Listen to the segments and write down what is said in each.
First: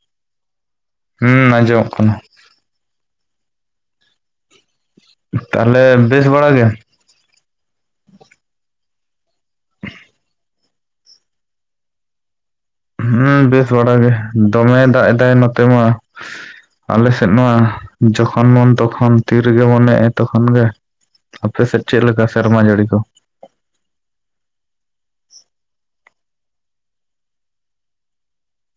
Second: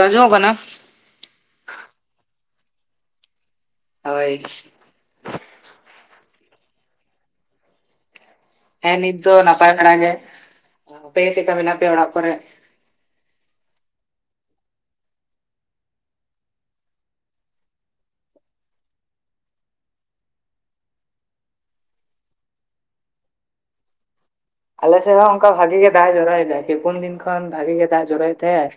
ᱟᱧᱡᱚᱢᱚᱜ ᱠᱟᱱᱟ? ᱦᱩᱸ ᱟᱸᱡᱚᱢᱚᱜ ᱠᱟᱱᱟ᱾ ᱦᱳᱭ᱾ ᱛᱟᱦᱚᱞᱮ ᱵᱮᱥ ᱵᱟᱲᱟ ᱜᱮ? ᱦᱮᱸ ᱱᱤᱛ ᱫᱚ ᱱᱟᱯᱟᱭ ᱵᱟᱲᱟ ᱜᱮ, ᱟᱯᱮ ᱪᱮᱫ ᱞᱮᱠᱟ ᱢᱮᱱᱟᱜ ᱯᱮᱭᱟ ᱚᱲᱟᱜ ᱠᱚᱨᱮ? ᱦᱮᱸ ᱵᱮᱥ ᱵᱟᱲᱟ ᱜᱮ᱾ ᱫᱚᱢᱮ ᱫᱟᱜ ᱮᱫᱟᱭ ᱱᱚᱛᱮ ᱢᱟ᱾ ᱟᱞᱮ ᱥᱮᱫ ᱱᱚᱣᱟ ᱡᱚᱠᱷᱚᱱ ᱵᱚᱱ ᱛᱚᱠᱷᱚᱱ ᱛᱤ ᱨᱮᱜᱮ ᱵᱚᱱ ᱮᱡᱼᱟ ᱛᱚᱠᱷᱚᱱ ᱜᱮᱼᱼ ᱟᱯᱮ ᱥᱮ ᱪᱮᱫ ᱞᱮᱠᱟ ᱥᱮᱨᱢᱟ ᱡᱟᱹᱲᱤ ᱠᱚ? ᱟᱞᱮᱥᱮᱫ ᱦᱚᱸ ᱚᱱᱠᱟ ᱵᱷᱟᱜᱤ ᱜᱮ ᱫᱟᱜ ᱮ ᱡᱚᱨᱚᱭᱮᱫᱟᱭᱮ᱾ ᱯᱮᱯᱩᱱ ᱫᱤᱱ ᱠᱷᱚᱱ ᱵᱷᱟᱜᱤ ᱜᱮ ᱫᱟᱜ ᱡᱚᱨᱚᱭᱮᱫ ᱛᱟᱦᱮ-ᱟᱭ᱾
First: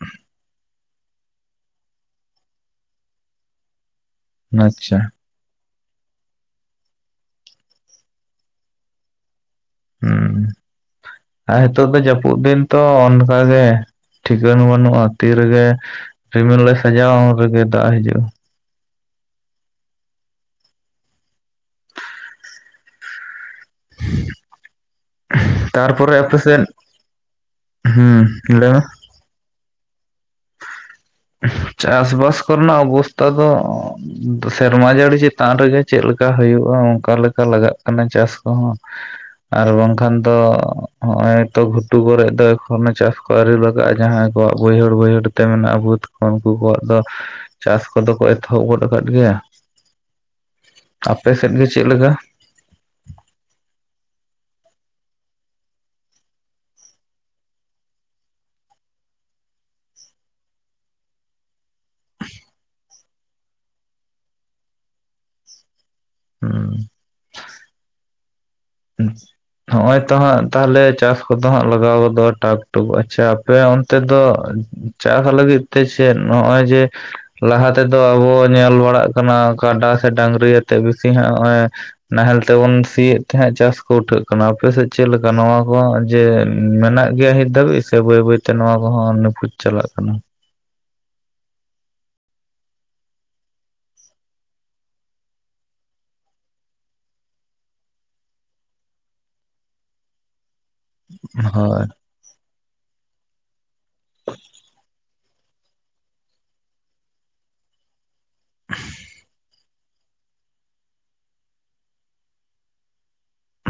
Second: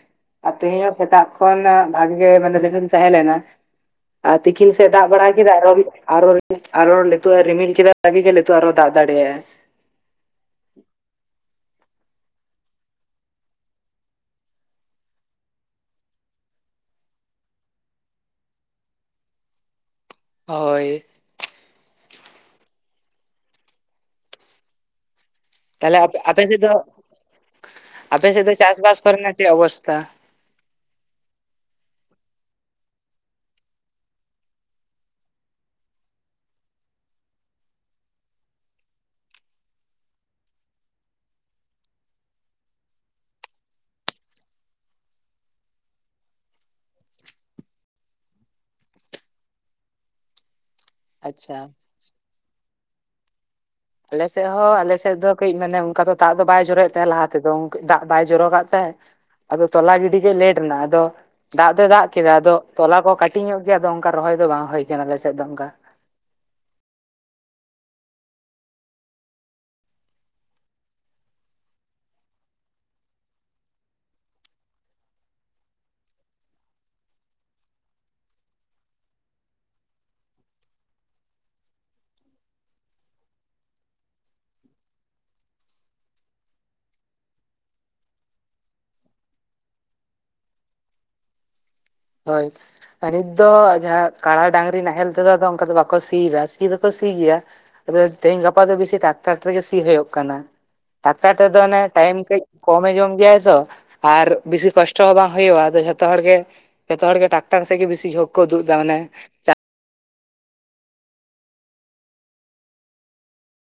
ᱛᱮᱦᱮᱧ ᱥᱮᱛᱟᱜ ᱠᱷᱚᱱ ᱵᱷᱟᱜᱤ ᱜᱮ ᱢᱟᱱᱮᱢ ᱛᱟᱦᱮᱸ ᱞᱮᱱᱟ ᱟᱨ ᱛᱤᱠᱤᱱ ᱥᱮᱫ ᱟᱪᱪᱷᱟ ᱫᱟᱜ ᱵᱟᱲᱟᱭᱼᱼ ᱠᱮᱫ ᱟᱨ ᱟᱨ ᱟᱨᱚ ᱞᱮ ᱨᱤᱢᱤᱞ ᱠᱮᱫᱟ ᱵᱷᱟᱜᱤ ᱟᱨᱚ ᱫᱟᱜ ᱫᱟᱲᱮᱭᱟᱜᱼᱟ᱾ ᱦᱩᱸ᱾ ᱦ [unintelligible] ᱟᱨ ᱱᱤᱛᱚᱜ ᱫᱚ ᱡᱟᱹᱯᱩᱫ ᱫᱤᱱ ᱛᱚ, ᱚᱱᱠᱟᱜᱮ ᱴᱷᱤᱠᱟᱹᱱ ᱵᱟᱹᱱᱩᱜᱼᱟ ᱛᱤ ᱨᱮᱜᱮᱼᱼ ᱨᱤᱢᱤᱞ ᱞᱮ ᱥᱟᱡᱟᱣᱟ ᱩᱱ ᱨᱮᱜᱮ ᱫᱟᱜ ᱦᱤᱡᱩᱜᱼᱟ᱾ ᱦᱳᱭ᱾ [unintelligible] ᱛᱟᱦᱞᱮ ᱟᱯᱮ ᱥᱮᱫ ᱫᱚ ᱟᱯᱮ ᱦᱩᱸ ᱥᱮᱫ ᱫᱚ ᱞᱟᱹᱭ ᱪᱟᱥ ᱢᱮ ᱵᱟᱥ ᱠᱚᱨᱮ ᱨᱮᱱᱟᱜ ᱪᱮᱫ ᱚᱵᱚᱥᱛᱷᱟ? [inaudible] ᱪᱟᱥ ᱵᱟᱥ ᱠᱚᱨᱮᱱᱟᱜ ᱚᱵᱚᱥᱛᱟ ᱫᱚᱼᱼ ᱥᱮᱨᱢᱟ ᱡᱟᱹᱲᱤ ᱪᱮᱛᱟᱱ ᱨᱮᱜᱮ ᱪᱮᱫᱮ ᱞᱮᱠᱟ ᱦᱩᱭᱩᱜᱼᱟ, ᱚᱱᱠᱟ ᱞᱮᱠᱟ ᱞᱟᱜᱟᱜ ᱠᱟᱱᱟ ᱪᱟᱥ ᱠᱚᱦᱚᱸ᱾ ᱟᱨ ᱵᱟᱝᱠᱷᱟᱱ ᱫᱚ ᱦᱚᱜᱚᱭ ᱛᱚ ᱜᱷᱩᱴᱩ ᱠᱚᱨᱮ ᱫᱚ ᱮᱠᱷᱚᱱ ᱪᱟᱥᱼᱼ ᱠᱚ ᱟᱹᱣᱨᱤ ᱞᱟᱜᱼᱟ ᱡᱟᱦᱟᱸᱭ ᱠᱚᱣᱟᱜ ᱵᱟᱹᱭᱦᱟᱹᱲ ᱵᱟᱹᱭᱦᱟᱹᱲᱼᱼ ᱡᱮ ᱢᱮᱱᱟᱜᱼᱟ ᱵᱟᱹᱫ ᱠᱚ ᱩᱱᱠᱩ ᱠᱚᱣᱟᱜ ᱫᱚ ᱪᱟᱥ ᱠᱚᱫᱚ ᱠᱚ ᱮᱛᱚᱦᱚᱵ ᱜᱚᱫ ᱟᱠᱟᱫ ᱜᱮᱭᱟ᱾ [unintelligible] ᱟᱯᱮ ᱥᱮᱫ ᱜᱮ ᱪᱮᱫ ᱞᱮᱠᱟ? ᱟᱞᱮᱥᱮᱫ ᱦᱚᱸ ᱟᱞᱮᱥᱮᱫ ᱫᱚ ᱠᱟᱹᱡ ᱢᱟᱱᱮ ᱚᱱᱠᱟ ᱫᱚ ᱫᱟᱜ ᱫᱚ ᱵᱟᱭ ᱡᱚᱨᱚᱭᱮᱫ ᱛᱟᱦᱮᱸ ᱞᱟᱦᱟ ᱛᱮᱫᱚ, ᱫᱟᱜ ᱵᱟᱭ ᱡᱚᱨᱚᱟᱜ ᱛᱟᱦᱮᱸᱼᱼ ᱟᱫᱚ ᱛᱚᱞᱟ ᱜᱤᱰᱤ ᱜᱮ ᱞᱮᱴ ᱮᱱᱟ ᱟᱫᱚᱼᱼ ᱫᱟᱜ ᱫᱚᱭ ᱫᱟᱜ ᱠᱮᱫᱟ ᱟᱫᱚ ᱛᱚᱞᱟ ᱠᱚ ᱠᱟᱹᱴᱤᱡ ᱧᱚᱜ ᱜᱮᱭᱟ ᱟᱫᱚ ᱚᱱᱠᱟ ᱨᱚᱦᱚᱭ ᱫᱚ ᱵᱟᱝ ᱦᱩᱭ ᱟᱠᱟᱱᱟ ᱟᱞᱮᱥᱮᱫ ᱫᱚ ᱚᱱᱠᱟ᱾ ᱦᱩᱸ᱾ ᱦᱮᱸ᱾ [inaudible] ᱱᱚᱜᱼᱚᱭ ᱛᱚ ᱦᱟᱸᱜ ᱛᱟᱦᱚᱞᱮ ᱪᱟᱥ ᱠᱚᱫᱚ ᱦᱟᱸᱜ ᱞᱟᱜᱟᱣᱫᱚ ᱴᱟᱠ ᱴᱩᱠ ᱟᱪᱪᱷᱟ ᱟᱯᱮ ᱚᱱᱛᱮ ᱫᱚᱼᱼ ᱪᱟᱥ ᱞᱟᱹᱜᱤᱫ ᱛᱮ ᱪᱮᱫ ᱱᱚᱜᱼᱚᱭ ᱡᱮ, ᱼᱼ ᱞᱟᱦᱟ ᱛᱮᱫᱚ ᱟᱵᱚ ᱧᱮᱞ ᱵᱟᱲᱟᱜ ᱠᱟᱱᱟ, ᱠᱟᱰᱟ ᱥᱮ ᱰᱟᱝᱨᱤᱭᱟᱛᱮᱜ ᱵᱮᱥᱤ ᱦᱟᱸᱜ ᱱᱚᱜᱼᱚᱭᱼᱼ ᱱᱟᱦᱮᱞ ᱛᱮᱵᱚᱱ ᱥᱤᱭᱮᱫᱼᱼ ᱛᱮᱦᱟᱜ ᱪᱟᱥ ᱠᱚ ᱩᱴᱷᱟᱹᱜ ᱠᱟᱱᱟ ᱟᱯᱮᱥᱮᱫ ᱪᱮᱫ ᱞᱮᱠᱟ ᱱᱚᱣᱟ ᱠᱚᱦᱟᱜ ᱡᱮ ᱢᱮᱱᱟᱜ ᱜᱮᱭᱟ ᱦᱤᱛ ᱫᱷᱟᱹᱵᱤᱡ ᱥᱮ ᱵᱟᱹᱭ ᱵᱟᱹᱭᱛᱮᱼᱼ ᱱᱚᱣᱟ ᱠᱚᱦᱚᱸ ᱱᱤᱯᱷᱩᱡ ᱪᱟᱞᱟᱜ ᱠᱟᱱᱟ᱾ ᱦᱳᱭ᱾ ᱱᱤᱛ ᱫᱚ ᱡᱟᱦᱟᱸ ᱠᱟᱲᱟᱟ ᱰᱟᱝᱨᱤ ᱱᱟᱦᱮᱞ ᱛᱮᱫᱚ ᱚᱱᱠᱟ ᱫᱚ ᱵᱟᱠᱚ ᱥᱤᱫᱟ ᱥᱤ ᱫᱚᱠᱚ ᱥᱤ ᱜᱮᱭᱟ᱾ ᱟᱫᱚ ᱛᱮᱦᱤᱧ ᱜᱟᱯᱟ ᱫᱚ ᱵᱤᱥᱤ ᱴᱟᱠᱴᱟᱨ ᱛᱮᱜᱮ ᱥᱤ ᱦᱳᱭᱳᱜ ᱠᱟᱱᱟ ᱴᱟᱠᱴᱟᱨ ᱛᱮᱫᱚ ᱚᱱᱮ ᱦᱳᱭ ᱴᱟᱭᱤᱢ ᱠᱟᱹᱡᱼᱼ ᱠᱚᱢᱮ ᱡᱚᱢ ᱜᱮᱭᱟᱭ ᱛᱚ ᱟᱨ ᱵᱮᱥᱤ ᱠᱚᱥᱴᱚ ᱦᱚᱸ ᱵᱟᱝ ᱦᱳᱭᱳᱜᱼᱟ ᱟᱫᱚ ᱡᱷᱚᱛᱚ ᱦᱚᱲ ᱜᱮᱼᱼ ᱡᱚᱛᱚ ᱦᱚᱲ ᱜᱮ ᱴᱟᱠᱴᱟᱨ ᱥᱮᱫ ᱜᱮ ᱵᱤᱥᱤ ᱡᱷᱩᱜᱽ ᱠᱚ ᱩᱫᱩᱜ ᱮᱫᱟ ᱢᱟᱱᱮ,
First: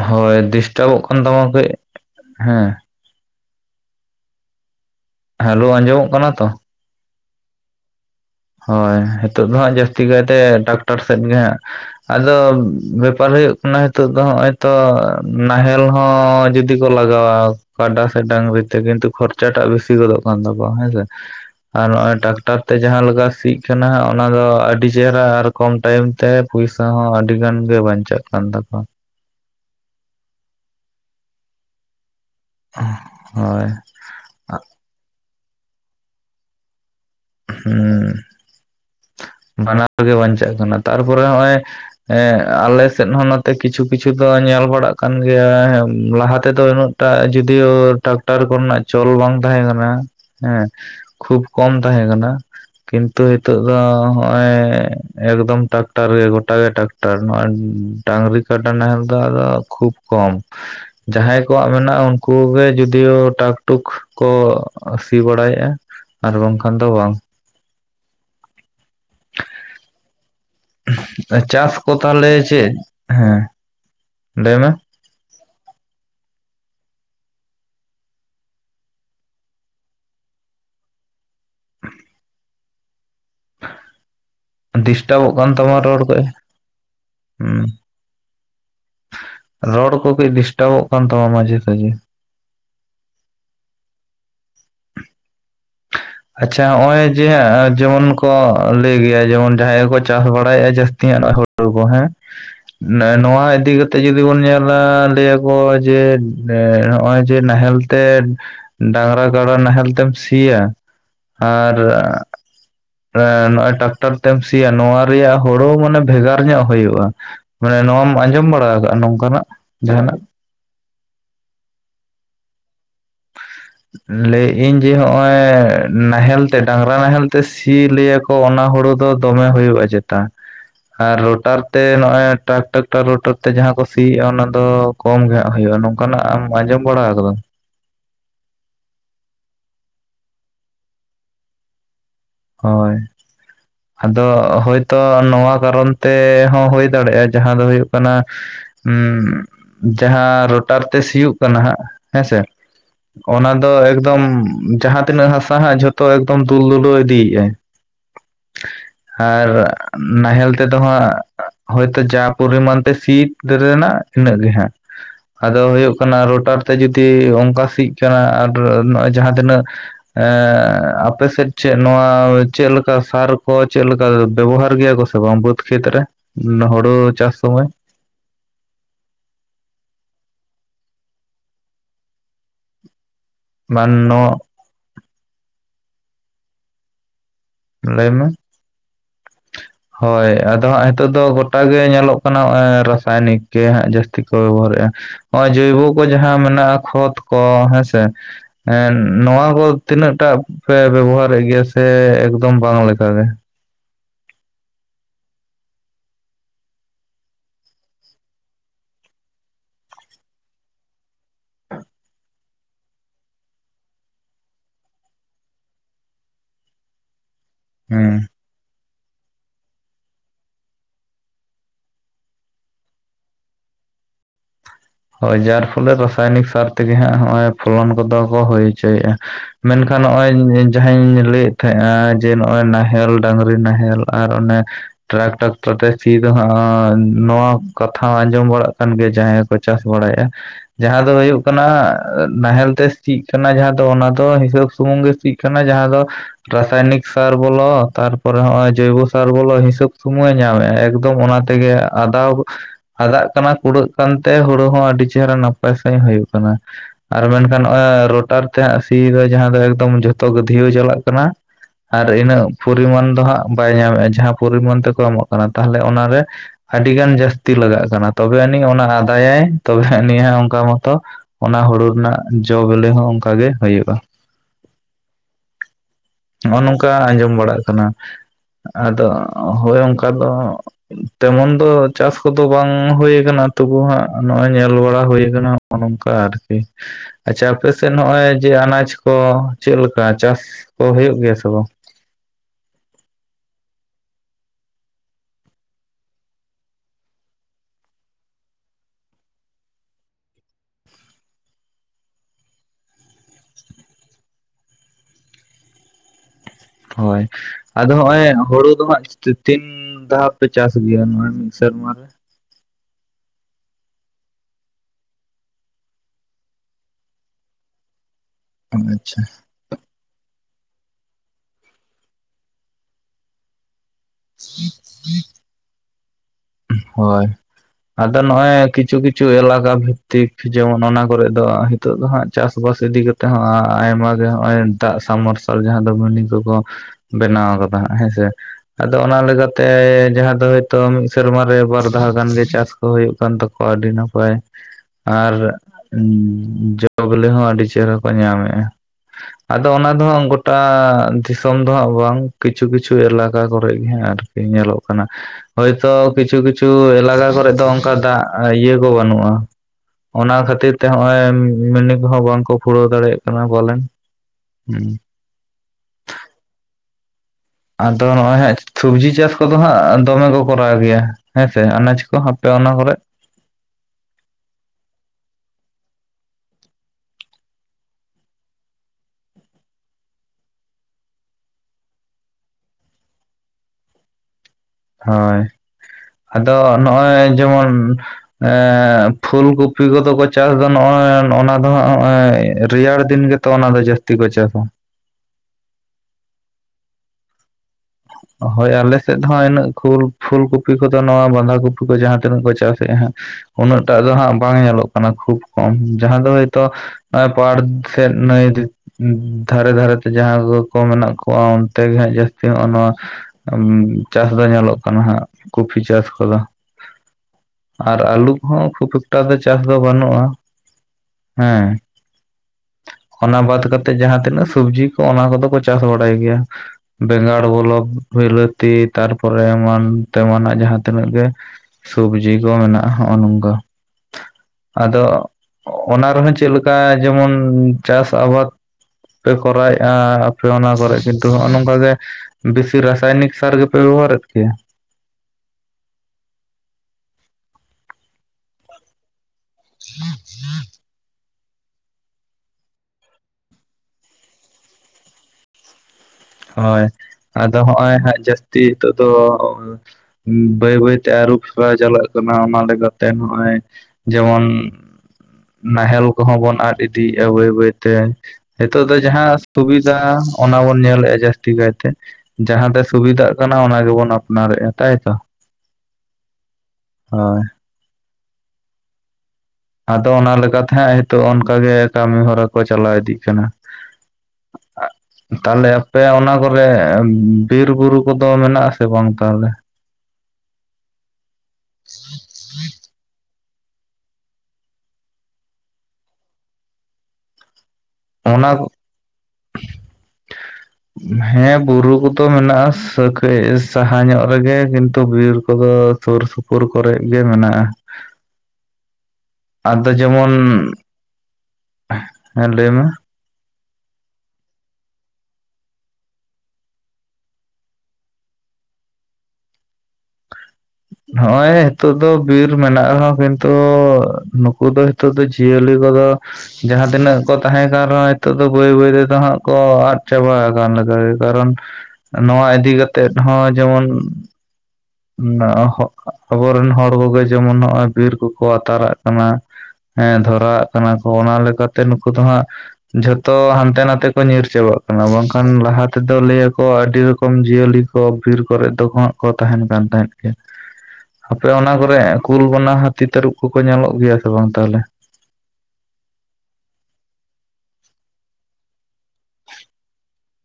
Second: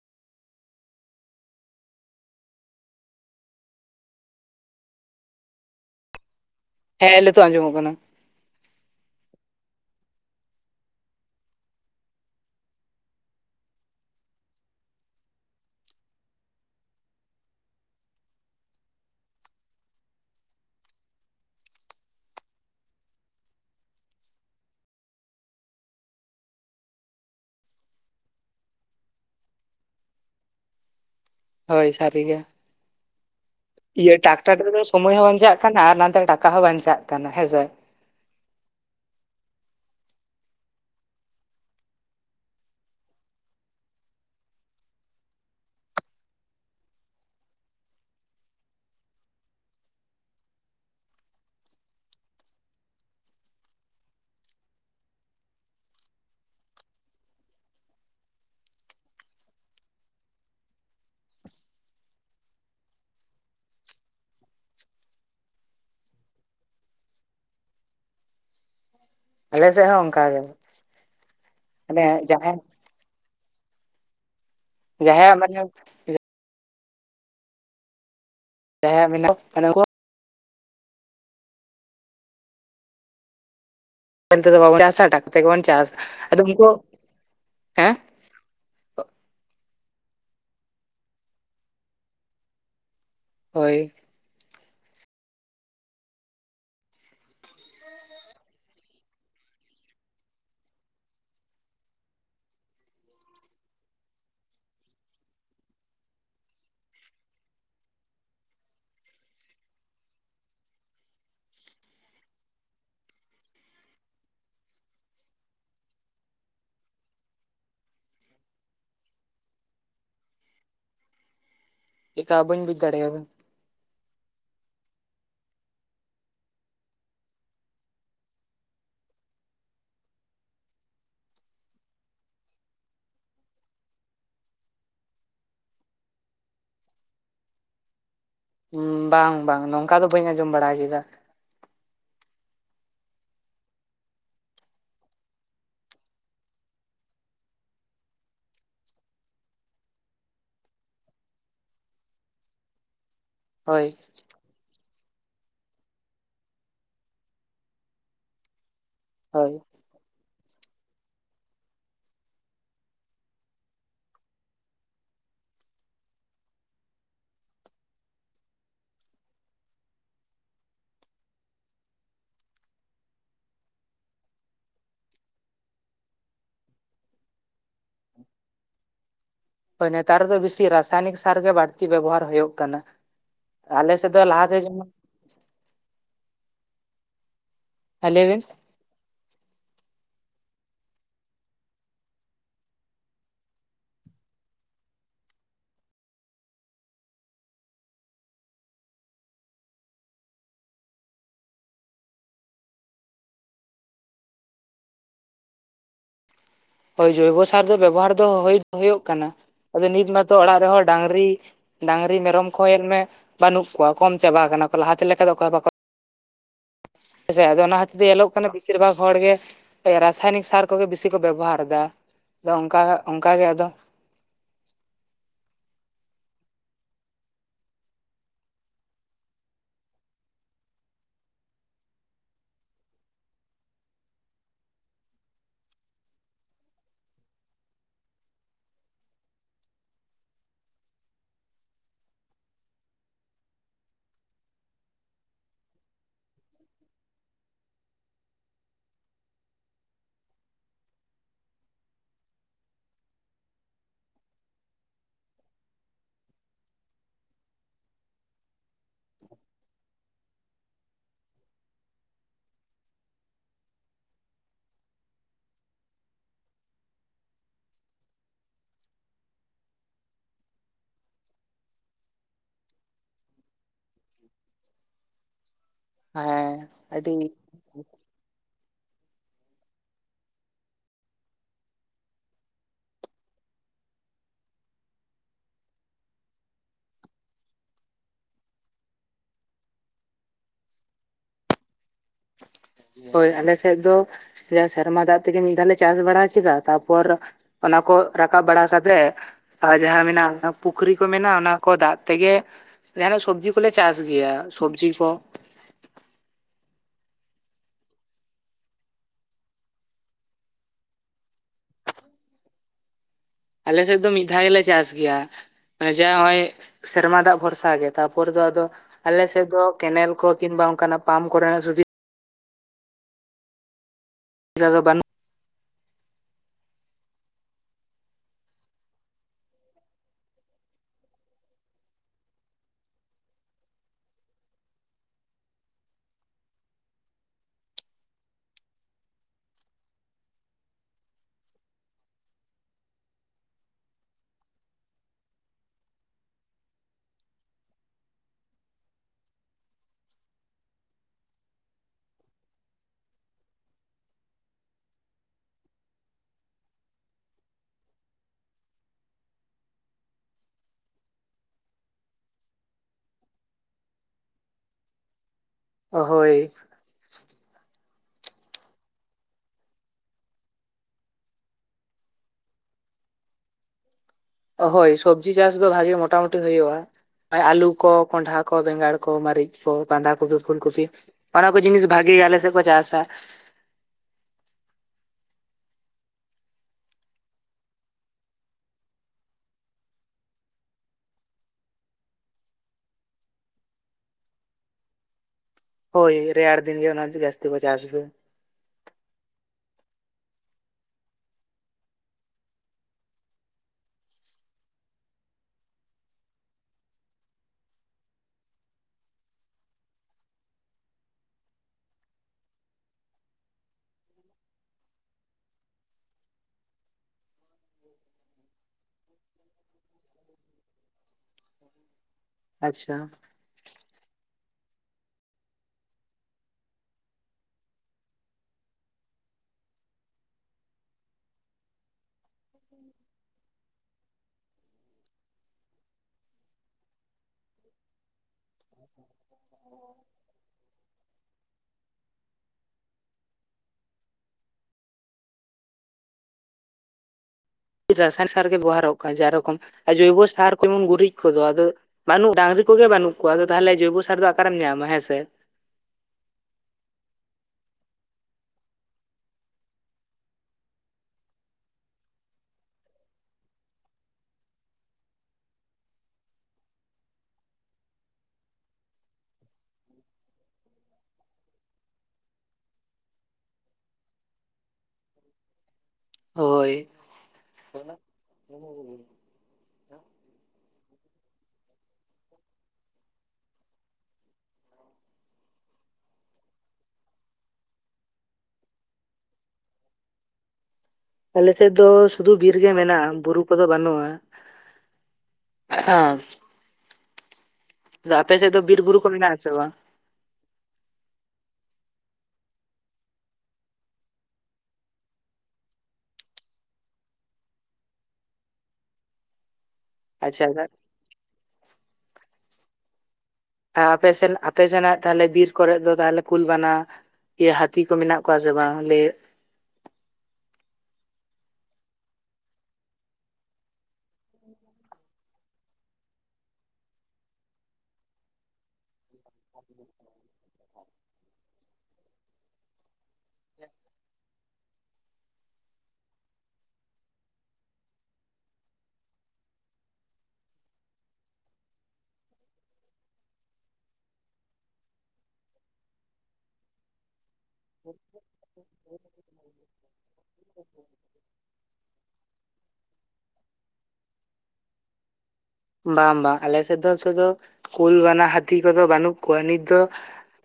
ᱦᱳᱭ ᱰᱤᱥᱴᱟᱵᱚᱜ ᱠᱟᱱ ᱛᱟᱢᱟ ᱠᱟᱹᱡ ᱦᱮᱸ᱾ ᱦᱮᱞᱳ ᱟᱸᱡᱚᱢᱚᱜ ᱠᱟᱱᱟ ᱛᱚ? ᱦᱮᱸ ᱱᱮᱛᱳᱜ ᱟᱸᱡᱚᱢᱚᱜ ᱠᱟᱱᱟ᱾ ᱦᱳᱭ ᱦᱮᱛᱳᱜ ᱫᱚ ᱦᱟᱸᱜ ᱡᱟᱹᱥᱛᱤ ᱠᱟᱭᱛᱮ ᱴᱟᱠᱴᱟᱨ ᱥᱮᱫ ᱜᱮ ᱦᱟᱸᱜᱼᱼ ᱟᱫᱚ ᱵᱮᱯᱟᱨ ᱦᱳᱭᱳᱜ ᱠᱟᱱᱟ ᱱᱤᱛᱳᱜ ᱫᱚ ᱦᱚᱜᱼᱚᱭ ᱛᱚ ᱱᱟᱦᱮᱞ ᱦᱚᱸ ᱡᱩᱫᱤᱼᱼ ᱠᱚ ᱞᱟᱜᱟᱣᱟ ᱠᱟᱰᱟ ᱥᱮ ᱰᱟᱝᱨᱤ ᱛᱮ ᱠᱤᱱᱛᱩ ᱠᱷᱚᱨᱪᱟᱴᱟᱜ ᱵᱤᱥᱤ ᱜᱚᱫᱚᱜ ᱠᱟᱱ ᱛᱟᱠᱚᱣᱟ ᱦᱮᱸ ᱥᱮ, ᱟᱨ ᱱᱚᱜᱼᱚᱭ ᱴᱟᱠᱴᱟᱨ ᱛᱮ ᱡᱟᱦᱟᱸ ᱞᱮᱠᱟᱼᱼ ᱥᱤᱜ ᱠᱟᱱᱟ ᱦᱟᱜ ᱚᱱᱟ ᱫᱚ ᱟᱹᱰᱤ ᱪᱮᱦᱨᱟ ᱟᱨ ᱠᱚᱢ ᱴᱟᱭᱤᱢ ᱛᱮ ᱯᱩᱭᱥᱟ ᱦᱚᱸ ᱟᱹᱰᱤ ᱜᱟᱱ ᱜᱮ ᱵᱟᱧᱪᱟᱜ ᱠᱟᱱᱟ᱾ ᱠᱟᱱ ᱛᱟᱠᱚᱣᱟ᱾ ᱦᱳᱭ ᱥᱟᱹᱨᱤᱜᱮ᱾ ᱦᱳᱭ᱾ ᱤᱭᱟᱹ ᱴᱟᱠᱴᱟᱨ ᱛᱮᱫᱚ ᱥᱚᱢᱳᱭ ᱦᱚᱸ ᱵᱟᱧᱪᱟᱜ ᱠᱟᱱᱟ ᱟᱨ ᱱᱟᱛᱮ ᱴᱟᱠᱟ ᱦᱚᱸ ᱵᱟᱧᱪᱟᱜ ᱠᱟᱱᱟ ᱦᱮᱸᱥᱮ᱾ ᱦᱩᱸ ᱵᱟᱱᱟᱨ ᱜᱮ ᱵᱟᱧᱪᱟᱜ ᱠᱟᱱᱟ ᱛᱟᱨᱯᱚᱨᱮ ᱱᱚᱜᱼᱚᱭᱼᱼ ᱦᱮᱸ ᱟᱞᱮ ᱥᱮᱫ ᱦᱚᱸ ᱱᱚᱛᱮ ᱠᱤᱪᱷᱩ ᱠᱤᱪᱷᱩ ᱫᱚ ᱧᱮᱞ ᱵᱟᱲᱟᱜ ᱠᱟᱱ ᱜᱮᱭᱟ ᱞᱟᱦᱟ ᱛᱮᱫᱚ ᱩᱱᱟᱹᱜᱼᱼ ᱴᱟᱜ ᱡᱫᱤᱭᱳ ᱴᱨᱟᱠᱴᱟᱨ ᱠᱚᱨᱮᱱᱟᱜ ᱪᱚᱞ ᱵᱟᱝ ᱛᱟᱦᱮᱸ ᱠᱟᱱᱟ ᱦᱮᱸ, ᱠᱷᱩᱵ ᱠᱚᱢ ᱛᱟᱦᱮᱸ ᱠᱟᱱᱟ ᱠᱤᱱᱛᱩ ᱦᱮᱛᱳᱜ ᱫᱚ ᱦᱚᱜᱼᱚᱭᱼᱼ ᱮᱠᱫᱚᱢ ᱴᱟᱠᱴᱟᱨ ᱜᱮ ᱜᱚᱴᱟ ᱜᱮ ᱴᱟᱠᱴᱟᱨ ᱱᱚᱜᱚᱭ ᱰᱟᱝᱨᱤ ᱠᱟᱰᱟ ᱱᱟᱦᱮᱞ ᱫᱚ ᱟᱫᱚ ᱠᱷᱩᱵᱼᱼ ᱠᱚᱢ᱾ ᱡᱟᱦᱟᱸᱭ ᱠᱚᱣᱟᱜ ᱢᱮᱱᱟᱜᱼᱟ ᱩᱱᱠᱩᱩᱜ ᱜᱮ ᱡᱚᱫᱤᱭᱳ ᱴᱟᱠ ᱴᱩᱠ ᱠᱚ ᱥᱤ ᱵᱟᱲᱟᱭᱮᱫᱼᱟ᱾ ᱟᱨ ᱵᱟᱝᱠᱷᱟᱱ ᱫᱚ ᱵᱟᱝ᱾ ᱟᱞᱮᱥᱮᱫ ᱦᱚᱸ ᱚᱱᱠᱟ ᱜᱮ᱾ ᱪᱟᱥ ᱠᱚ ᱛᱟᱦᱚᱞᱮ ᱪᱮᱫ ᱦᱮᱸ ᱞᱟᱹᱭ ᱢᱮᱼᱼ ᱡᱟᱦᱟᱸᱭᱟᱜ ᱢᱟᱱᱮ [inaudible] ᱡᱟᱦᱟᱸᱭᱟᱜ ᱢᱮᱱᱟᱜ [inaudible] ᱛᱚ ᱵᱟᱵᱚ ᱪᱟᱥᱟ ᱴᱟᱠᱴᱟᱨ ᱰᱤᱥᱴᱟᱵᱚᱜ ᱠᱚᱛᱮ ᱠᱟᱱ ᱜᱮᱵᱚᱱ ᱛᱟᱢᱟ ᱪᱟᱥ ᱨᱚᱲ ᱠᱚᱭ ᱟᱫᱚ ᱩᱱᱠᱩ ᱦᱩᱸ ᱦᱮᱸ, ᱨᱚᱲ ᱠᱚ ᱠᱟᱹᱡ ᱰᱤᱥᱴᱟᱵᱚᱜ ᱠᱟᱱ ᱛᱟᱢᱟ ᱢᱟᱡᱮ ᱥᱟᱡᱷᱮ᱾ ᱦᱳᱭ᱾ ᱟᱪᱪᱷᱟ ᱦᱚᱜ-ᱚᱭ ᱡᱮ ᱡᱮᱢᱚᱱ ᱠᱚ ᱞᱟᱹᱭ ᱜᱮᱭᱟ ᱡᱮᱢᱚᱱ ᱡᱟᱦᱟᱸᱭ ᱠᱚᱠᱚ ᱪᱟᱥ ᱵᱟᱲᱟᱭᱮᱜ-ᱟ ᱡᱟᱹᱥᱛᱤᱧᱚᱜ ᱱᱚᱜ-ᱚᱭ ᱠᱚ ᱴᱟᱹᱣ ᱠᱚᱣᱟ ᱦᱮᱸ᱾ ᱱᱮᱭ ᱱᱚᱣᱟ ᱤᱫᱤ ᱠᱟᱛᱮ ᱡᱩᱫᱤ ᱵᱚᱱ ᱧᱮᱞᱟ ᱞᱟᱹᱭᱟᱠᱚ ᱡᱮ ᱱᱚᱜ-ᱚᱭ ᱡᱮ ᱱᱟᱦᱮᱞ ᱛᱮ ᱰᱟᱝᱨᱟ ᱠᱟᱰᱟ ᱱᱟᱦᱮᱞ ᱛᱮᱢ ᱥᱤᱭᱟ ᱟᱨ ᱱᱚᱜ-ᱚᱭ ᱴᱟᱠᱴᱟᱨ ᱛᱮᱢ ᱥᱤᱭᱟ ᱱᱚᱣᱟ ᱨᱮᱭᱟᱜ ᱦᱳᱲᱳ ᱢᱟᱱᱮ ᱵᱷᱮᱜᱟᱨ ᱧᱚᱜ ᱦᱳᱭᱳᱜ-ᱟ᱾ ᱢᱟᱱᱮ ᱱᱚᱣᱟᱢ ᱟᱸᱡᱚᱢ ᱵᱟᱲᱟ ᱟᱠᱟᱜ-ᱟ ᱱᱚᱝᱠᱟᱱᱟᱜ ᱡᱟᱦᱟᱱᱟᱜ᱾ ᱮᱠᱟ ᱵᱟ. ᱧ ᱵᱩᱡ ᱫᱟᱲᱮᱭᱟᱫᱟ᱾ ᱞᱟᱹᱭᱮᱜ ᱤᱧ ᱡᱮ ᱱᱚᱜ-ᱚᱭ ᱱᱟᱦᱮᱞ ᱛᱮ ᱰᱟᱝᱨᱟ ᱱᱟᱦᱮᱞ ᱛᱮ ᱥᱤ ᱞᱟᱹᱭᱟ ᱚ ᱚᱱᱟ ᱦᱳᱲᱳ ᱫᱚ ᱫᱚᱢᱮ ᱦᱳᱭᱳᱜ-ᱟ ᱪᱮᱛᱟ᱾ ᱟᱨ ᱨᱳᱴᱟᱨ ᱛᱮ ᱱᱚᱜ-ᱚᱭ ᱴᱨᱟᱠᱴᱟᱨ ᱨᱳᱴᱟᱨ ᱛᱮ ᱡᱟᱦᱟᱸ ᱠᱚ ᱥᱤᱭᱮᱜ-ᱟ ᱚᱱᱟ ᱫᱚ ᱠᱚᱢ ᱜᱮ ᱦᱟᱜ ᱦᱳᱭᱳᱜ-ᱟ ᱱᱚᱝᱠᱟᱱᱟᱜ ᱮᱢ ᱟᱸᱡᱚᱢ ᱵᱟᱲᱟ ᱟᱠᱟᱫᱟᱢ? ᱵᱟᱝ ᱵᱟᱝ ᱱᱚᱝᱠᱟ ᱫᱚ ᱵᱟᱹᱧ ᱟᱸᱡᱚᱢ ᱵᱟᱲᱟ ᱠᱮᱫᱟ᱾ ᱦᱳᱭ᱾ ᱟᱫᱚ ᱦᱳᱭᱛᱚ ᱱᱚᱣᱟ ᱠᱟᱨᱚᱱ ᱛᱮᱦᱚᱸ ᱦᱳᱭ ᱫᱟᱲᱮᱜ-ᱟ ᱡᱟᱦᱟᱸ ᱫᱚ ᱦᱳᱭᱳᱜ ᱠᱟᱱᱟ᱾ ᱦᱩᱸ ᱡᱟᱦᱟᱸ ᱨᱳᱴᱟᱨ ᱛᱮ ᱥᱤᱭᱩᱜ ᱠᱟᱱᱟ ᱦᱟᱸᱜ ᱦᱮᱸᱥᱮ᱾ ᱚᱱᱟ ᱫᱚ ᱦᱳᱭ ᱮᱠᱫᱚᱢ ᱡᱟᱦᱟᱸ ᱛᱤᱱᱟᱹᱜ ᱦᱟᱥᱟ ᱦᱟᱸᱜ ᱡᱷᱚᱛᱚ ᱮᱠᱫᱚᱢ ᱫᱩᱞ ᱫᱩᱞᱟᱹᱣ ᱤᱫᱤ ᱭᱟᱭ ᱟᱨ ᱦᱳᱭ ᱱᱟᱦᱮᱞ ᱛᱮᱫᱚ ᱦᱟᱸᱜ ᱦᱚᱭᱛᱳ ᱡᱟ ᱯᱚᱨᱤᱢᱟᱱ ᱛᱮ ᱥᱤᱜ ᱨᱮᱱᱟᱜ ᱩᱱᱟᱹᱜ ᱜᱮ ᱦᱟᱸᱜ᱾ ᱟᱫᱚ ᱦᱳᱭᱳᱜ ᱠᱟᱱᱟ ᱨᱳᱴᱟᱨ ᱛᱮ ᱡᱩᱫᱤ ᱦᱚ ᱚᱝᱠᱟ ᱥᱤᱜ ᱠᱟᱱᱟ ᱟᱨ ᱱᱚᱜ-ᱚᱭ ᱡᱟᱦᱟᱸ ᱛᱤᱱᱟᱹᱜ ᱮᱻ ᱟᱯᱮᱥᱮᱱ ᱪᱮᱱ ᱱᱚᱣᱟ ᱪᱮᱱ ᱞᱮᱠᱟ ᱥᱟᱨ ᱠᱚ ᱪᱮᱱ ᱞᱮᱠᱟ ᱵᱮᱵᱚᱦᱟᱨ ᱜᱮᱭᱟ ᱠᱚ ᱥᱮ ᱵᱟᱝ ᱵᱟᱹᱫᱽ ᱠᱷᱮᱛ ᱨᱮ? ᱱᱚ ᱦᱳᱲᱳ ᱪᱟᱥ ᱥᱚᱢᱚᱭ᱾ [inaudible] ᱦᱳᱭ ᱱᱮᱛᱟᱨ ᱫᱚ ᱵᱤᱥᱤ ᱨᱟᱥᱟᱭᱱᱤᱠ ᱥᱟᱨ ᱜᱮ ᱵᱟᱲᱛᱤ ᱵᱮᱵᱚᱦᱟᱨ ᱦᱳᱭᱳᱜ ᱠᱟᱱᱟ᱾ ᱵᱟᱝ ᱟᱞᱮᱥᱮᱫ ᱫᱚ ᱱᱚᱣᱟ ᱞᱟᱦᱟᱛᱮ ᱡᱮᱢᱚᱱ ᱞᱟᱹᱭ ᱢᱮ᱾ [inaudible] ᱦᱳᱭ, ᱟᱫᱚ ᱦᱟᱸᱜ ᱱᱤᱛᱚᱜ ᱫᱚ ᱜᱚᱴᱟ ᱜᱮ ᱧᱮᱞᱚᱜ ᱠᱟᱱᱟ ᱦᱚᱜ-ᱚᱭ ᱨᱟᱥᱟᱭᱱᱤᱠ ᱜᱮ ᱦᱟᱸᱜ ᱡᱟᱹᱥ ᱛᱤ ᱠᱚ ᱵᱮᱵᱚᱦᱟᱨᱮᱜ-ᱟ ᱦᱚᱜ-ᱚᱭ ᱡᱳᱭᱵᱳ ᱠᱚ ᱡᱟᱦᱟᱸ ᱢᱮᱱᱟᱜ-ᱟ ᱠᱷᱚᱛ ᱠᱚ ᱦᱮᱸᱥᱮ᱾ ᱮᱸ ᱱᱚᱣᱟ ᱦᱚᱸ ᱛᱤᱱᱟᱹᱜ ᱴᱟᱜ ᱯᱮ ᱵᱮᱵᱚᱦᱟᱨᱮᱜ ᱜᱮᱭᱟ ᱥᱮ ᱮᱠ ᱵᱟᱝ ᱞᱮᱠᱟᱜᱮ᱾ ᱦᱳᱭ ᱡᱳᱚᱭᱵᱚᱥᱟᱨ ᱫᱚ ᱵᱮᱵᱚᱦᱟᱨ ᱫᱚ ᱦᱳᱭ ᱦᱳᱭᱳᱜ ᱠᱟᱱᱟ, ᱟᱫᱚ ᱱᱤᱛ ᱢᱟᱛᱚ ᱚᱲᱟᱜ ᱨᱮᱦᱚᱸ ᱰᱟᱝᱨᱤ ᱰᱟᱝᱨᱤ ᱢᱮᱨᱚᱢ ᱠᱚ ᱧᱮᱞ ᱢᱮ ᱵᱟᱱᱩᱜ ᱠᱚᱣᱟ ᱠᱚᱢ ᱪᱟᱵᱟ ᱠᱟᱱᱟ ᱠᱚ, ᱞᱟᱦᱟᱛᱮ ᱞᱮᱠᱟ ᱫᱚ ᱚᱠᱚᱭ ᱦᱚᱸ ᱵᱟᱠᱚ ᱦᱮᱥᱮ ᱟᱫᱚ ᱚᱱᱟ ᱦᱚᱛᱮᱡ ᱛᱮ ᱦᱮᱸ ᱧᱮᱞᱚᱜ ᱠᱟᱱᱟ ᱵᱮᱥᱤᱨ ᱵᱷᱟᱜ ᱦᱚᱲᱜᱮ ᱨᱟᱥᱟᱭᱱᱤᱠ ᱥᱟᱨ ᱠᱚᱜᱮ ᱵᱤᱥᱤ ᱠᱚ ᱵᱮᱵᱚᱦᱟᱨ ᱫᱟ᱾ ᱟᱫᱚ ᱚᱝᱠᱟ, ᱚᱝᱠᱟ ᱜᱮ ᱟᱫᱚ᱾ ᱦᱳᱭ ᱡᱟᱨ ᱯᱷᱚᱞᱮ ᱨᱟᱥᱟᱭᱱᱤᱠ ᱥᱟᱨ ᱛᱮᱜᱮ ᱦᱟᱸᱜ ᱱᱚᱜ-ᱚᱭ ᱯᱷᱚᱞᱚᱱ ᱠᱚᱫᱚ ᱠᱚ ᱦᱳᱭ ᱦᱚᱪᱚᱭᱮᱜ-ᱟ᱾ ᱢᱮᱱᱠᱷᱟᱱ ᱱᱚᱜ-ᱚᱭ ᱡᱟᱦᱟᱸᱧ ᱞᱟᱹᱭᱮᱫ ᱛᱟᱦᱮᱜ-ᱟ ᱡᱮ ᱱᱚᱜ-ᱚᱭ ᱱᱟᱦᱮᱞ ᱰᱟᱝᱨᱤ ᱱᱟᱦᱮᱞ ᱟᱨ ᱚᱱᱮ ᱴᱨᱟᱠᱴᱚᱨ ᱠᱚ ᱛᱮ ᱥᱤ ᱫᱚ ᱦᱟᱸᱜ ᱱᱚᱣᱟ ᱠᱟᱛᱷᱟ ᱟᱸᱡᱚᱢ ᱵᱟᱲᱟᱜ ᱠᱟᱱ ᱜᱮᱭᱟ, ᱡᱟᱦᱟᱸᱭ ᱠᱚ ᱪᱟᱥ ᱵᱟᱲᱟᱭᱮᱜ-ᱟ᱾ ᱡᱟᱦᱟᱸ ᱫᱚ ᱦᱩᱭᱩᱜ ᱠᱟᱱᱟ ᱱᱟᱦᱮᱞ ᱛᱮ ᱥᱤᱜ ᱠᱟᱱᱟ ᱡᱟᱦᱟᱸ ᱫᱚ ᱚᱱᱟ ᱫᱚ ᱦᱤᱥᱟᱹᱵ ᱥᱩᱢᱩᱝ ᱜᱮ ᱥᱤᱜ ᱠᱟᱱᱟ, ᱡᱟᱦᱟᱸ ᱫᱚ ᱨᱟᱥᱟᱭᱱᱤᱠ ᱥᱟᱨ ᱵᱚᱞᱚ ᱛᱟᱨᱯᱚᱨᱮ ᱦᱚᱜ-ᱚᱭ ᱡᱚᱭᱵᱚ ᱥᱟᱨ ᱵᱚᱞᱚ ᱦᱤᱥᱟᱹᱵ ᱥᱩᱢᱩᱝ ᱮ ᱧᱟᱢᱮᱜ-ᱟᱭ ᱮᱠᱫᱚᱢ ᱚᱱᱟ ᱛᱮᱜᱮ ᱟᱫᱟᱣ ᱟᱫᱟᱜ ᱠᱟᱱᱟ ᱠᱩᱲᱟᱹᱜ ᱠᱟᱱᱛᱮ ᱛᱮ ᱦᱳᱲᱩ ᱦᱚᱸ ᱟᱹᱰᱤ ᱪᱮᱦᱨᱟ ᱱᱟᱯᱟᱭ ᱥᱟᱹᱦᱤᱡ ᱦᱩᱭᱩᱜ ᱠᱟᱱᱟ᱾ ᱟᱨ ᱢᱮᱱᱠᱷᱟᱱ ᱱᱚᱜᱼᱚᱭ ᱨᱳᱴᱟᱨ ᱛᱮ ᱦᱟᱸᱜ ᱥᱤ ᱫᱚ ᱡᱟᱦᱟᱸ ᱫᱚ ᱮᱠᱫᱚᱢ ᱡᱷᱚᱛᱚ ᱜᱟᱹᱫᱷᱭᱟᱹᱣ ᱪᱟᱞᱟᱜ ᱠᱟᱱᱟ᱾ ᱟᱨ ᱤᱱᱟᱹᱜ ᱯᱚᱨᱤᱢᱟᱱ ᱫᱚ ᱦᱟᱸᱜ ᱵᱟᱭ ᱧᱟᱢᱮᱫᱼᱟ ᱡᱟᱦᱟᱸ ᱯᱚᱨᱤᱢᱟᱱ ᱛᱮᱠᱚ ᱮᱢᱚᱜ ᱠᱟᱱᱟ ᱛᱟᱦᱚᱞᱮ ᱚᱱᱟᱨᱮ ᱟᱹᱰᱤᱜᱟᱱ ᱡᱟᱹᱥᱛᱤ ᱞᱟᱜᱟᱜ ᱠᱟᱱᱟ ᱛᱚᱵᱮ ᱟᱹᱱᱤᱡ ᱚᱱᱟ ᱟ ᱫᱟᱭᱟᱭ ᱛᱚᱵᱮ ᱟᱱᱤᱡ ᱦᱟᱸᱜ ᱚᱱᱠᱟ ᱢᱚᱛᱚ ᱚᱱᱟ ᱦᱩᱲᱩ ᱨᱮᱱᱟᱜ ᱡᱚ ᱵᱮᱞᱮ ᱦᱚᱸ ᱚᱱᱠᱟᱜᱮ ᱦᱩᱭᱩᱜᱼᱟ᱾ ᱦᱚᱸᱜᱼᱚ ᱦᱮᱸ ᱱᱚᱝᱠᱟ ᱟᱸᱡᱚᱢ ᱟᱹᱰᱤ ᱵᱟᱲᱟᱜ ᱠᱟᱱᱟ᱾ ᱟᱫᱚ ᱦᱳᱭ ᱚᱱᱠᱟ ᱫᱚ ᱛᱮᱢᱚᱱ ᱫᱚ ᱪᱟᱥ ᱠᱚᱫᱚ ᱵᱟᱝ ᱦᱳᱭ ᱠᱟᱱᱟ ᱛᱚᱵᱩ ᱦᱟᱸᱜ ᱱᱚᱜᱼᱚᱭ ᱧᱮᱞ ᱵᱟᱲᱟ ᱦᱩᱭ ᱟᱠᱟᱱᱟ ᱦᱚᱸᱜᱼᱚ ᱱᱚᱝᱠᱟ ᱟᱨᱠᱤ᱾ ᱟᱪᱪᱷᱟ ᱟᱯᱮ ᱥᱮᱫ ᱱᱚᱜᱼᱚᱭ ᱡᱮ ᱟᱱᱟᱡ ᱠᱚ ᱪᱮᱫ ᱞᱮᱠᱟ ᱪᱟᱥ ᱠᱚ ᱦᱩᱭᱩᱜ ᱜᱮᱭᱟ ᱥᱮ ᱵᱟᱝ? ᱦᱳᱭ ᱟᱞᱮ ᱥᱮᱫ ᱫᱚ ᱡᱟ ᱥᱮᱨᱢᱟ ᱫᱟᱜ ᱛᱮᱜᱮ ᱢᱤᱫ ᱫᱷᱟᱣ ᱞᱮ ᱪᱟᱥ ᱵᱟᱲᱟ ᱠᱮᱫᱟ ᱛᱟᱯᱚᱨ ᱚᱱᱟ ᱠᱚ ᱨᱟᱠᱟᱵ ᱵᱟᱲᱟ ᱠᱟᱛᱮ ᱟᱨ ᱡᱟᱦᱟᱸ ᱢᱮᱱᱟᱜᱼᱟ ᱯᱩᱠᱷᱨᱤ ᱠᱚ ᱢᱮᱱᱟᱜᱼᱟ ᱚᱱᱟ ᱠᱚ ᱫᱟᱜ ᱛᱮᱜᱮ ᱡᱟᱦᱟᱱᱟᱜ ᱥᱚᱵᱽᱡᱤ ᱠᱚᱞᱮ ᱪᱟᱥ ᱜᱮᱭᱟ ᱥᱚᱵᱽᱡᱤ ᱠᱚ ᱦᱳᱭ ᱟᱫᱚ ᱦᱚᱸᱜᱼᱚᱭ ᱦᱩᱲᱩ ᱫᱚ ᱦᱟᱸᱜ ᱛᱤᱱ ᱫᱷᱟᱣ ᱯᱮ ᱪᱟᱥ ᱜᱮᱭᱟ ᱱᱚᱣᱟ ᱢᱤᱫ ᱥᱮᱨᱢᱟ ᱨᱮ? ᱟᱞᱮ ᱥᱮᱫ ᱫᱚ ᱢᱤᱫ ᱫᱷᱟᱣ ᱜᱮᱞᱮ ᱪᱟᱥ ᱜᱮᱭᱟ ᱢᱟᱱᱮ ᱡᱮ ᱦᱚᱸᱜᱼᱚᱭ ᱥᱮᱨᱢᱟ ᱫᱟᱜ ᱵᱷᱚᱨᱥᱟᱜ ᱜᱮ ᱛᱟᱯᱚᱨ ᱫᱚ ᱟ ᱫᱚ ᱟᱪᱪᱷᱟ ᱟᱞᱮ ᱥᱮᱫ ᱫᱚ ᱠᱮᱱᱮᱞ ᱠᱚ ᱠᱤᱱᱵᱟ ᱚᱱᱠᱟᱱᱟᱜ ᱯᱟᱢᱯ ᱠᱚᱨᱮᱱᱟᱜ ᱥᱩ [inaudible] ᱦᱳᱭ ᱟᱫᱚ ᱱᱚᱜᱼᱚᱭ ᱠᱤᱪᱷᱩ ᱠᱤᱪᱷᱩ ᱮᱞᱟᱠᱟ ᱵᱷᱤᱛᱛᱤᱠ ᱡᱮᱢᱚᱱ ᱚᱱᱟ ᱠᱚᱨᱮᱜ ᱫᱚ ᱦᱤᱛᱚᱜ ᱫᱚ ᱦᱟᱸᱜ ᱪᱟᱥᱵᱟᱥ ᱤᱫᱤ ᱠᱟᱛᱮᱫ ᱦᱚᱸ ᱟᱭᱢᱟ ᱜᱮ ᱦᱚᱸᱜᱼᱚᱭ ᱫᱟᱜ ᱥᱟᱢ ᱢᱟᱨᱥᱟᱞ ᱡᱟᱦᱟᱸ ᱫᱚ ᱢᱤᱱᱤ ᱠᱚᱠᱚ ᱵᱮᱱᱟᱣ ᱠᱟᱫᱟ ᱦᱟᱸᱜ ᱦᱮᱸ ᱥᱮ ᱟᱫᱚ ᱚᱱᱟ ᱞᱮᱠᱟᱛᱮ ᱡᱟᱦᱟᱸ ᱫᱚ ᱦᱳᱭᱛᱳ ᱢᱤᱫ ᱥᱮᱨᱢᱟ ᱨᱮ ᱵᱟᱨ ᱫᱷᱟᱣ ᱜᱟᱱ ᱜᱮ ᱪᱟᱥ ᱠᱚ ᱦᱩᱭᱩᱜ ᱠᱟᱱ ᱛᱟᱠᱚᱣᱟ ᱟᱹᱰᱤ ᱱᱟᱯᱟᱭ ᱟᱨ, ᱡᱚ ᱵᱮᱞᱮ ᱦᱚᱸ ᱟᱹᱰᱤ ᱪᱮᱦᱨᱟ ᱠᱚ ᱧᱟᱢᱮᱫᱼᱟ᱾ ᱟᱫᱚ ᱚᱱᱟ ᱫᱚ ᱦᱟᱸᱜ ᱜᱚᱴᱟ ᱫᱤᱥᱚᱢ ᱫᱚ ᱦᱟᱸᱜ ᱵᱟᱝ ᱠᱤᱪᱷᱩ ᱠᱤᱪᱷᱩ ᱮᱞᱟᱠᱟ ᱠᱚᱨᱮᱜ ᱜᱮ ᱦᱟᱸᱜ ᱟᱨ ᱠᱤ ᱧᱮᱞᱚᱜ ᱠᱟᱱᱟ ᱦᱳᱭᱛᱚ ᱠᱤᱪᱷᱩ ᱠᱤᱪᱷᱩ ᱮᱞᱟᱠᱟ ᱠᱚᱨᱮᱜ ᱫᱚ ᱚᱱᱠᱟ ᱫᱟᱜ ᱤᱭᱟᱹ ᱠᱚ ᱵᱟᱹᱱᱩᱜᱼᱟ᱾ ᱚᱱᱟ ᱠᱷᱟᱹᱛᱤᱨ ᱛᱮ ᱦᱚᱸᱜᱼᱚᱭ ᱢᱤᱱᱤ ᱠᱚᱦᱚᱸ ᱵᱟᱝᱠᱚ ᱯᱷᱩᱲᱟᱹᱣ ᱫᱟᱲᱮᱭᱟᱜ ᱠᱟᱱᱟ ᱯᱟᱞᱮᱱ᱾ ᱦᱩᱸ᱾ ᱚ ᱦᱳᱭ᱾ ᱟᱫᱚ ᱱᱚᱜᱼᱚᱭ ᱦᱟᱸᱜ ᱥᱚᱵᱡᱤ ᱪᱟᱥ ᱠᱚᱫᱚ ᱦᱟᱸᱜ ᱫᱚᱢᱮ ᱠᱚ ᱠᱚᱨᱟᱣ ᱜᱮᱭᱟ, ᱦᱮᱸᱥᱮ ᱟᱱᱟᱡ ᱠᱚ, ᱟᱯᱮ ᱚᱱᱟ ᱠᱚᱨᱮᱜ? ᱦᱳᱭ ᱥᱚᱵᱽᱡᱤ ᱪᱟᱥ ᱫᱚ ᱵᱷᱟᱜᱮ ᱢᱚᱴᱟᱢᱩᱴᱤ ᱦᱩᱭᱩᱜᱼᱟ᱾ ᱟᱭ ᱟᱹᱞᱩ ᱠᱚ, ᱠᱚᱸᱰᱷᱟ ᱠᱚ, ᱵᱮᱸᱜᱟᱲ ᱠᱚ, ᱢᱟᱹᱨᱤᱪ ᱠᱚ, ᱵᱟᱸᱫᱷᱟ ᱠᱚᱯᱤ, ᱯᱷᱩᱞ ᱠᱚᱯᱤ ᱚᱱᱟ ᱠᱚ ᱡᱤᱱᱤᱥ ᱵᱷᱟᱜᱮ ᱜᱮ ᱚᱞᱮ ᱥᱮᱜ ᱠᱚ ᱪᱟᱥᱼᱟ᱾ ᱦᱳᱭ ᱟᱫᱚ ᱱᱚᱜᱼᱚᱭ ᱡᱮᱢᱚᱱ ᱮᱻ ᱯᱷᱩᱞ ᱠᱩᱯᱤ ᱠᱚᱫᱚ ᱠᱚ ᱪᱟᱥ ᱫᱚ ᱱᱚᱜᱼᱚᱭ ᱚᱱᱟ ᱫᱚ ᱦᱟᱸᱜ ᱱᱚᱜᱼᱚᱭ ᱨᱮᱭᱟᱲ ᱫᱤᱱ ᱜᱮ ᱛᱚ ᱚᱱᱟ ᱫᱚ ᱡᱟᱹᱥᱛᱤ ᱠᱚ ᱪᱟᱥᱟ? ᱦᱳᱭ ᱨᱮᱭᱟᱲ ᱫᱤᱱ ᱜᱮ ᱚᱱᱟ ᱫᱚ ᱡᱟᱹᱥᱛᱤ ᱠᱚ ᱪᱟᱥ ᱜᱮᱭᱟ᱾ ᱦᱳᱭ ᱟᱞᱮ ᱥᱮᱫ ᱫᱚ ᱦᱟᱸᱜ ᱤᱱᱟᱹᱜ ᱠᱷᱩᱞ ᱯᱷᱩᱞ ᱠᱩᱯᱤ ᱠᱚᱫᱚ ᱱᱚᱣᱟ ᱵᱟᱸᱫᱷᱟ ᱠᱩᱯᱤ ᱠᱚ ᱡᱟᱦᱟᱸ ᱛᱤᱱᱟᱹᱜ ᱠᱚ ᱪᱟᱥᱮᱫᱼᱟ ᱦᱟᱸᱜ, ᱩᱱᱟᱹᱜ ᱴᱟᱜ ᱫᱚ ᱦᱟᱸᱜ ᱵᱟᱝ ᱧᱮᱞᱚᱜ ᱠᱟᱱᱟ ᱠᱷᱩᱵ ᱠᱚᱢ ᱡᱟᱦᱟᱸ ᱫᱚ ᱦᱳᱭᱛᱚ ᱮᱸ ᱯᱟᱲ ᱥᱮᱫ ᱱᱟᱹᱭ ᱫᱷᱟᱨᱮ ᱫᱷᱟᱨᱮᱛᱮ ᱡᱟᱦᱟᱸᱭ ᱠᱚᱠᱚ ᱢᱮᱱᱟᱜ ᱠᱚᱣᱟ ᱚᱱᱛᱮ ᱜᱮ ᱦᱟᱸᱜ ᱡᱟᱹᱥᱛᱤ ᱦᱚᱸᱜᱼᱚ ᱱᱚᱣᱟ ᱩᱸᱢ ᱪᱟᱥ ᱫᱚ ᱧᱮᱞᱚᱜ ᱠᱟᱱᱟ ᱦᱟᱸᱜ ᱠᱩᱯᱷᱤ ᱪᱟᱥ ᱠᱚᱫᱚ᱾ ᱟᱨ ᱟᱹᱞᱩ ᱠᱚᱦᱚᱸ ᱠᱷᱩᱵ ᱮᱠᱴᱟ ᱫᱚ ᱪᱟᱥ ᱫᱚ ᱵᱟᱹᱱᱩᱜᱼᱟ, ᱦᱮᱸ᱾ ᱟᱪᱪᱷᱟ᱾ ᱚᱱᱟ ᱵᱟᱫ ᱠᱟᱛᱮᱜ ᱡᱟᱦᱟᱸ ᱛᱤᱱᱟᱹᱜ ᱥᱚᱵᱡᱤ ᱠᱚ ᱚᱱᱟ ᱠᱚᱫᱚ ᱠᱚ ᱪᱟᱥ ᱵᱟᱲᱟᱭ ᱜᱮᱭᱟ᱾ ᱵᱮᱸᱜᱟᱲ ᱵᱚᱞᱚ ᱵᱤᱞᱟᱹᱛᱤ ᱛᱟᱨᱯᱚᱨᱮ ᱮᱢᱟᱱ ᱛᱮᱢᱟᱱᱟᱜ ᱡᱟᱦᱟᱸ ᱛᱤᱱᱟᱹᱜ ᱜᱮ᱾ ᱥᱚᱵᱡᱤ ᱠᱚ ᱢᱮᱱᱟᱜ-ᱟ ᱦᱚᱜ-ᱚ ᱱᱚᱝᱠᱟ᱾ ᱟᱫᱚ ᱚᱱᱟ ᱨᱮᱦᱚᱸ ᱪᱮᱫᱞᱮᱠᱟ ᱡᱮᱢᱚᱱ ᱪᱟᱥ ᱟᱵᱟᱫᱽ ᱯᱮ ᱠᱚᱨᱟᱣᱮᱫ-ᱟ ᱟᱯᱮ ᱚᱱᱟ ᱠᱚᱨᱮ ᱜᱮ ᱾ ᱛᱚ ᱦᱚᱸᱜ ᱱᱚᱝᱠᱟ ᱜᱮ ᱵᱮᱥᱤ ᱨᱟᱥᱟᱭᱱᱤᱠ ᱥᱟᱨ ᱜᱮᱯᱮ ᱵᱮᱵᱚᱦᱟᱨᱮᱫ ᱜᱮᱭᱟ? ᱨᱟᱥᱟᱭᱚᱱᱤᱠ ᱥᱟᱨ ᱜᱮ ᱵᱮᱵᱚᱦᱟᱨᱚᱜ ᱠᱟᱱᱟ ᱡᱟ ᱨᱚᱠᱚᱢ ᱟᱨ ᱡᱚᱭᱵᱚ ᱥᱟᱨ ᱡᱮᱢᱚᱱ ᱜᱩᱨᱤᱡ ᱠᱚᱫᱚ ᱟᱫᱚ ᱵᱟᱹᱱᱩᱜ ᱰᱟᱝᱨᱤ ᱠᱚᱜᱮ ᱵᱟᱹᱱᱩᱜ ᱠᱚᱣᱟ ᱟᱫᱚ ᱛᱟᱦᱚᱞᱮ ᱡᱳᱭᱵᱚ ᱥᱟᱨ ᱫᱚ ᱚᱠᱟᱨᱮᱢ ᱧᱟᱢᱟ ᱦᱮᱸᱥᱮ᱾ ᱦᱳᱭ ᱟᱫᱚ ᱦᱚᱜᱼᱚᱭ ᱦᱟᱸᱜ ᱡᱟᱹᱥᱛᱤ ᱱᱤᱛᱚᱜ ᱫᱚ ᱵᱟᱹᱭ ᱵᱟᱹᱭᱛᱮ ᱟᱹᱨᱩ ᱯᱷᱮᱨᱟᱣ ᱪᱟᱞᱟᱜ ᱠᱟᱱᱟ ᱚᱱᱟ ᱞᱮᱠᱟᱛᱮ ᱱᱚᱜ-ᱚᱭ ᱡᱮᱢᱚᱱ ᱱᱟᱦᱮᱞ ᱠᱚᱦᱚᱸ ᱵᱚᱱ ᱟᱫ ᱤᱫᱤᱭᱮᱫ-ᱟ ᱵᱟᱹᱭ ᱵᱟᱹᱭᱛᱮ᱾ ᱱᱤᱛᱚᱜ ᱫᱚ ᱡᱟᱦᱟᱸ ᱥᱩᱵᱤᱫᱷᱟ ᱚᱱᱟ ᱵᱚᱱ ᱧᱮᱞ ᱮ-ᱟ ᱾ ᱡᱟᱹᱥᱛᱤ ᱠᱟᱭᱛᱮ ᱡᱟᱦᱟᱸᱛᱮ ᱥᱩᱵᱤᱫᱷᱟᱜ ᱠᱟᱱᱟ ᱚᱱᱟ ᱜᱮᱵᱚᱱ ᱟᱯᱱᱟᱨᱮᱟ ᱛᱟᱭᱛᱚ᱾ ᱦᱳᱭ ᱾ ᱦᱳᱭ᱾ [unintelligible] ᱟᱫᱚ ᱚᱱᱟ ᱞᱮᱠᱟᱛᱮ ᱦᱟᱸᱜ ᱱᱤᱛᱚᱜ ᱚᱱᱠᱟ ᱜᱮ ᱠᱟᱹᱢᱤ ᱦᱚᱨᱟ ᱠᱚ ᱪᱟᱞᱟᱣ ᱤᱫᱤᱜ ᱠᱟᱱᱟ ᱾ [unintelligible] ᱛᱟᱦᱚᱞᱮ ᱟᱯᱮᱭᱟᱜ ᱚᱱᱟ ᱠᱚᱨᱮ ᱵᱤᱨ ᱵᱩᱨᱩ ᱠᱚᱫᱚ ᱢᱮᱱᱟᱜ ᱟᱥᱮ ᱵᱟᱝ ᱛᱟᱦᱚᱞᱮ? ᱟᱞᱮ ᱥᱮᱫ ᱫᱚ ᱥᱩᱫᱩ ᱵᱤᱨ ᱜᱮ ᱢᱮᱱᱟᱜ-ᱟ ᱵᱩᱨᱩ ᱠᱚᱫᱚ ᱵᱟᱹᱱᱩᱜ-ᱟ᱾ [unintelligible] ᱟᱫᱚ ᱟᱯᱮ ᱚᱱᱟ ᱥᱮᱫ ᱫᱚ ᱵᱤᱨ ᱵᱩᱨᱩ ᱠᱚ ᱢᱮᱱᱟᱜ ᱟᱥᱮ ᱵᱟᱝ? ᱦᱮᱸ ᱵᱩᱨᱩ ᱠᱚᱫᱚ ᱢᱮᱱᱟᱜ-ᱟ ᱥᱟᱹᱠᱟᱹᱭ ᱥᱟᱦᱟ ᱧᱚᱜ ᱨᱮᱜᱮ ᱠᱤᱱᱛᱩ ᱵᱤᱨ ᱠᱚᱫᱚ ᱥᱩᱨ ᱥᱩᱯᱩᱨ ᱠᱚᱨᱮ ᱜᱮ ᱢᱮᱱᱟᱜ-ᱟ ᱾ [unintelligible] ᱟᱫᱚ ᱡᱮᱢᱚᱱ ᱟᱪᱪᱷᱟ ᱦᱮᱸ ᱞᱟᱹᱭ ᱢᱮ ᱟᱯᱮ ᱥᱮᱱ ᱟᱯᱮ ᱥᱮᱱᱟᱜ ᱛᱟᱦᱚᱞᱮ ᱵᱤᱨ ᱠᱚᱨᱮ ᱫᱚ ᱛᱟᱦᱚᱞᱮ ᱠᱩᱞ ᱵᱟᱱᱟ ᱤᱭᱟᱹ ᱦᱟᱹᱛᱦᱤ ᱠᱚ ᱢᱮᱱᱟᱜ ᱠᱚᱣᱟ ᱥᱮ ᱵᱟᱝ [inaudible] ᱱᱚᱜ-ᱚᱭ ᱱᱤᱛᱚᱜ ᱫᱚ ᱵᱤᱨ ᱢᱮᱱᱟᱜ ᱨᱮᱦᱚᱸ ᱠᱤᱱᱛᱩ ᱱᱩᱠᱩ ᱫᱚ ᱱᱤᱛᱚᱜ ᱫᱚ ᱡᱷᱤᱭᱟᱹᱞᱤ ᱠᱚᱫᱚ ᱡᱟᱦᱟᱸ ᱛᱤᱱᱟᱹᱜ ᱠᱚ ᱛᱟᱦᱮᱸ ᱠᱟᱱ ᱨᱮᱦᱚᱸ ᱱᱤᱛᱚᱜ ᱫᱚ ᱵᱟᱹᱭ ᱵᱟᱹᱭ ᱛᱮᱫᱚ ᱦᱟᱸᱜ ᱠᱚ ᱟᱫ ᱪᱟᱵᱟ ᱟᱠᱟᱱ ᱞᱮᱠᱟᱜᱮ ᱠᱟᱨᱚᱱ ᱱᱚᱣᱟ ᱤᱫᱤ ᱠᱟᱛᱮᱜ ᱦᱚᱸ ᱡᱮᱢᱚᱱ ᱟᱵᱚᱨᱮᱱ ᱦᱚᱲ ᱠᱚᱜᱮ ᱡᱮᱢᱚᱱ ᱱᱚᱜ-ᱚᱭ ᱵᱤᱨ ᱠᱚᱠᱚ ᱟᱛᱟᱨᱟᱜ ᱠᱟᱱᱟ᱾ ᱦᱮᱸ ᱫᱷᱚᱨᱟᱣᱟᱜ ᱠᱟᱱᱟ ᱠᱚ ᱚᱱᱟ ᱞᱮᱠᱟᱛᱮ ᱱᱩᱠᱩ ᱫᱚ ᱦᱟᱸᱜ ᱡᱷᱚᱛᱚ ᱦᱟᱱᱛᱮ ᱱᱟᱛᱮ ᱠᱚ ᱧᱤᱨ ᱪᱟᱵᱟᱜ ᱠᱟᱱᱟ ᱵᱟᱝᱠᱷᱟᱱ ᱞᱟᱦᱟ ᱛᱮᱫᱚ ᱞᱟᱹᱭ ᱟᱠᱚ ᱟᱹᱰᱤ ᱨᱚᱠᱚᱢ ᱠᱚᱢ ᱡᱤᱭᱟᱹᱞᱤ ᱠᱚ ᱵᱤᱨ ᱠᱚᱨᱮ ᱫᱚ ᱦᱟᱸᱜ ᱠᱚ ᱛᱟᱦᱮᱱᱟ᱾ ᱛᱟᱦᱮᱸᱫ ᱜᱮ, ᱟᱯᱮ ᱚᱱᱟ ᱠᱚᱨᱮ ᱠᱩᱞ ᱚᱱᱟ ᱦᱟᱹᱛᱤ ᱛᱟᱹᱨᱩᱵ ᱠᱚᱠᱚ ᱧᱮᱞᱚᱜ ᱜᱮᱭᱟ ᱥᱮ ᱵᱟᱝ ᱛᱟᱦᱚᱞᱮ? ᱵᱟᱝ ᱵᱟᱝ ᱟᱞᱮ ᱥᱮᱫ ᱫᱚ ᱥᱩᱫᱷᱩ ᱠᱩᱞ ᱵᱟᱱᱟ ᱦᱟᱹᱛᱤ ᱠᱚᱫᱚ ᱵᱟᱹᱱᱩᱜ ᱠᱚᱣᱟ ᱱᱤᱛ ᱫᱚ᱾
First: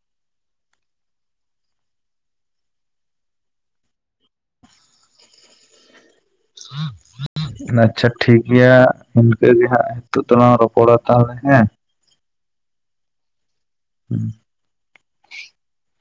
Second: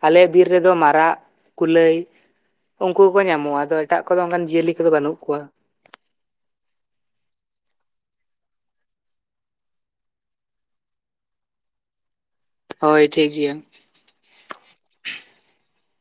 ᱟᱞᱮᱭᱟᱜ ᱵᱤᱨ ᱨᱮᱫᱚ ᱢᱟᱨᱟᱜ ᱠᱩᱞᱟᱹᱭ ᱩᱱᱠᱩ ᱠᱚ ᱧᱟᱢᱚᱜ-ᱟ ᱟᱫᱚ ᱮᱴᱟᱜ ᱠᱚᱫᱚ ᱚᱱᱠᱟᱱ ᱡᱤᱭᱟᱹᱞᱤ ᱠᱚᱫᱚ ᱵᱟᱹᱱᱩᱜ ᱠᱚᱣᱟ᱾ [unintelligible] ᱟᱪᱪᱷᱟ ᱴᱷᱤᱠ ᱜᱮᱭᱟ ᱤᱱᱠᱟᱹ ᱜᱮ ᱦᱟᱸᱜ ᱱᱤᱛᱚᱜ ᱫᱚᱞᱟᱝ ᱨᱚᱯᱚᱲᱟ ᱛᱟᱦᱞᱮ ᱦᱮᱸ᱾ ᱦᱳᱭ ᱴᱷᱤᱠ ᱜᱮᱭᱟ ᱾ [unintelligible]